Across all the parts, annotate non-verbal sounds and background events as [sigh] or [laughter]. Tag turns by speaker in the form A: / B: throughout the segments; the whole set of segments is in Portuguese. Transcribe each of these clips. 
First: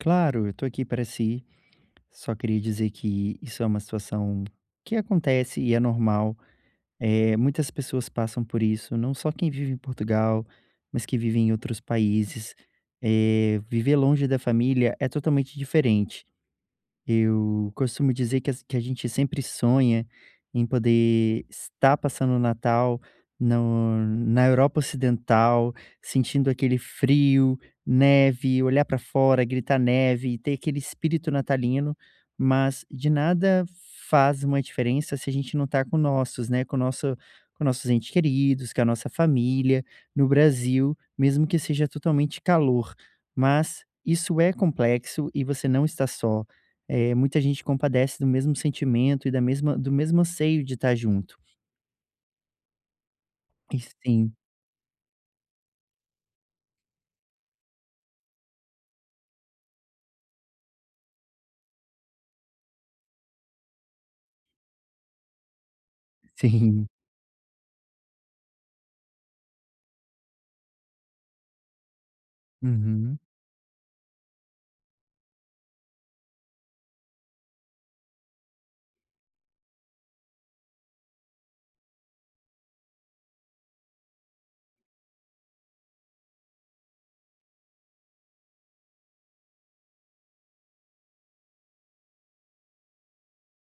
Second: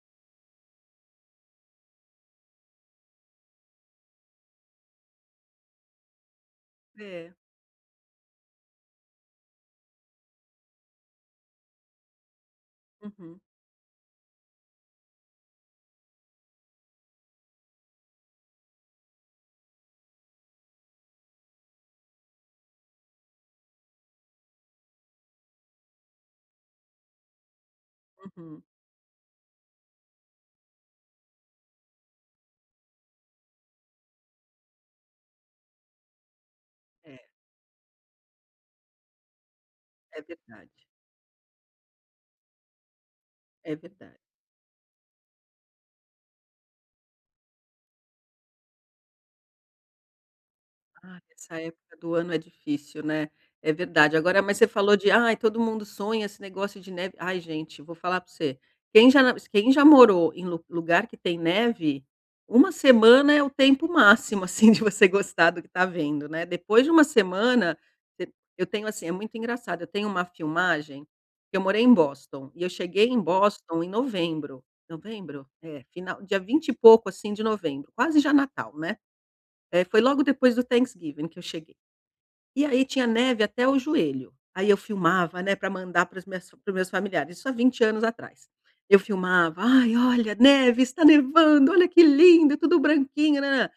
A: Claro, eu tô aqui para si, só queria dizer que isso é uma situação que acontece e é normal,
B: É.
A: eh, muitas pessoas passam por isso, não só quem vive em Portugal, mas que vive em outros países,
B: Uhum.
A: eh, viver longe da família é totalmente diferente. Eu costumo dizer, que as que a gente sempre sonha em poder estar passando o Natal no na Europa Ocidental, sentindo aquele frio, neve,
B: Uhum.
A: olhar pra fora e gritar: "Neve" e ter aquele espírito natalino, mas de nada faz uma diferença, se a gente não tá com nossos, né, com o nosso
B: É.
A: com nossos ente queridos, com a nossa família,
B: É
A: no
B: verdade.
A: Brasil mesmo que seja totalmente calor,
B: É
A: mas
B: verdade.
A: isso é complexo e você não está só, eh, muita gente compadece do mesmo sentimento e da mesma do mesmo anseio de estar
B: Ai
A: junto.
B: essa época do ano é difícil, né. É
A: E
B: verdade,
A: sim.
B: agora mas você falou de ai todo mundo sonha esse negócio de neve, ai gente, vou falar pra você, quem já na quem já morou em lu lugar que tem neve, 1 semana é o tempo máximo, assim, de você gostar do que tá vendo, né, depois
A: Sim.
B: de uma semana e eu tenho, assim, é muito engraçado, tenho uma filmagem, que eu morei em Boston, e eu cheguei
A: Uhum.
B: em Boston em novembro, "novembro"? É, final dia vinte e pouco assim de novembro, quase já Natal, né, eh, foi logo depois do Thanksgiving que eu cheguei e aí tinha neve até o joelho, aí eu filmava, né, pra mandar para as minhas para os meus familiares isso há 20 anos atrás. Eu filmava, "Ai olha neve, está nevando, olha que lindo tudo branquinho nã nã nã".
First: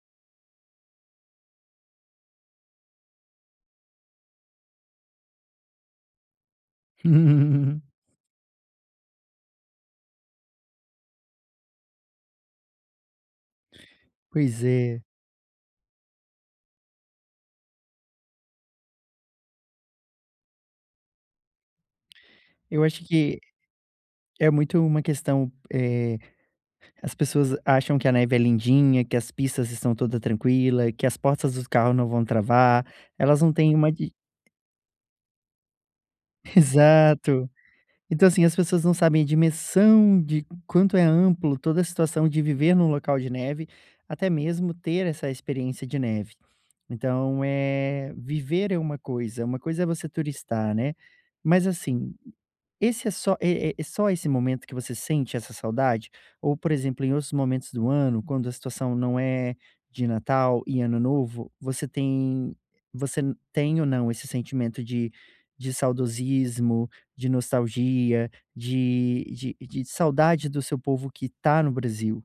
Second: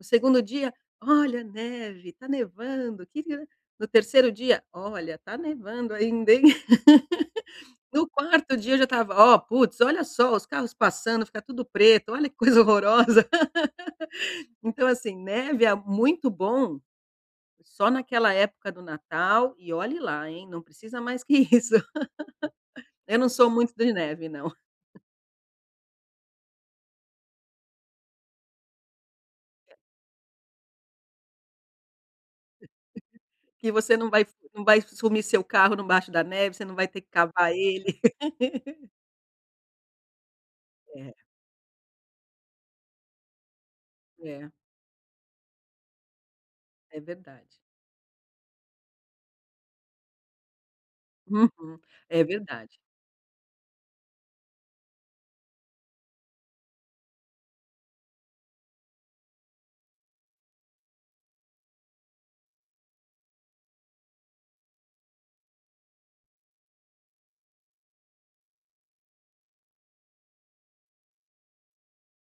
B: No 2º dia, "Olha neve tá nevando que li" no 3º dia, "Olha tá nevando ainda hein?" [laughs]
A: [chuckles]
B: No 4º dia eu já estava, "Ó puts, olha só os carros passando, fica tudo preto, olha que coisa horrorosa". [laughs]
A: Pois
B: Então,
A: é.
B: assim, neve é a muito bom, só naquela época do Natal, e olhe lá, hein, não precisa mais que isso.
A: Eu
B: [laughs]
A: acho
B: Eu não
A: que
B: sou muito de neve
A: é
B: não.
A: muito
B: [chuckles]
A: uma questão, eh, as pessoas acham que a neve é lindinha, que as pistas estão toda tranquila, e que as portas do carro não vão travar, elas não
B: Que
A: têm uma
B: você não
A: de
B: vai não vai sumir seu carro embaixo da neve, você não vai ter que
A: Exato.
B: cavar ele.
A: Então, assim, as pessoas
B: [laughs]
A: não sabem, a dimensão de quanto é
B: É.
A: amplo toda a situação, de viver em um local de neve, até
B: É.
A: mesmo, ter essa experiência de neve.
B: É
A: Então
B: verdade.
A: é, viver é uma coisa, uma coisa é você turistar, né, mas,
B: Uhum.
A: assim,
B: É verdade.
A: esse é só é é só esse momento que você sente essa saudade? Ou por exemplo, em outros momentos do ano, quando a situação não é de Natal e Ano Novo você tem você tem ou não esse sentimento de de saudosismo, de nostalgia, de de de saudade do seu povo que tá no Brasil?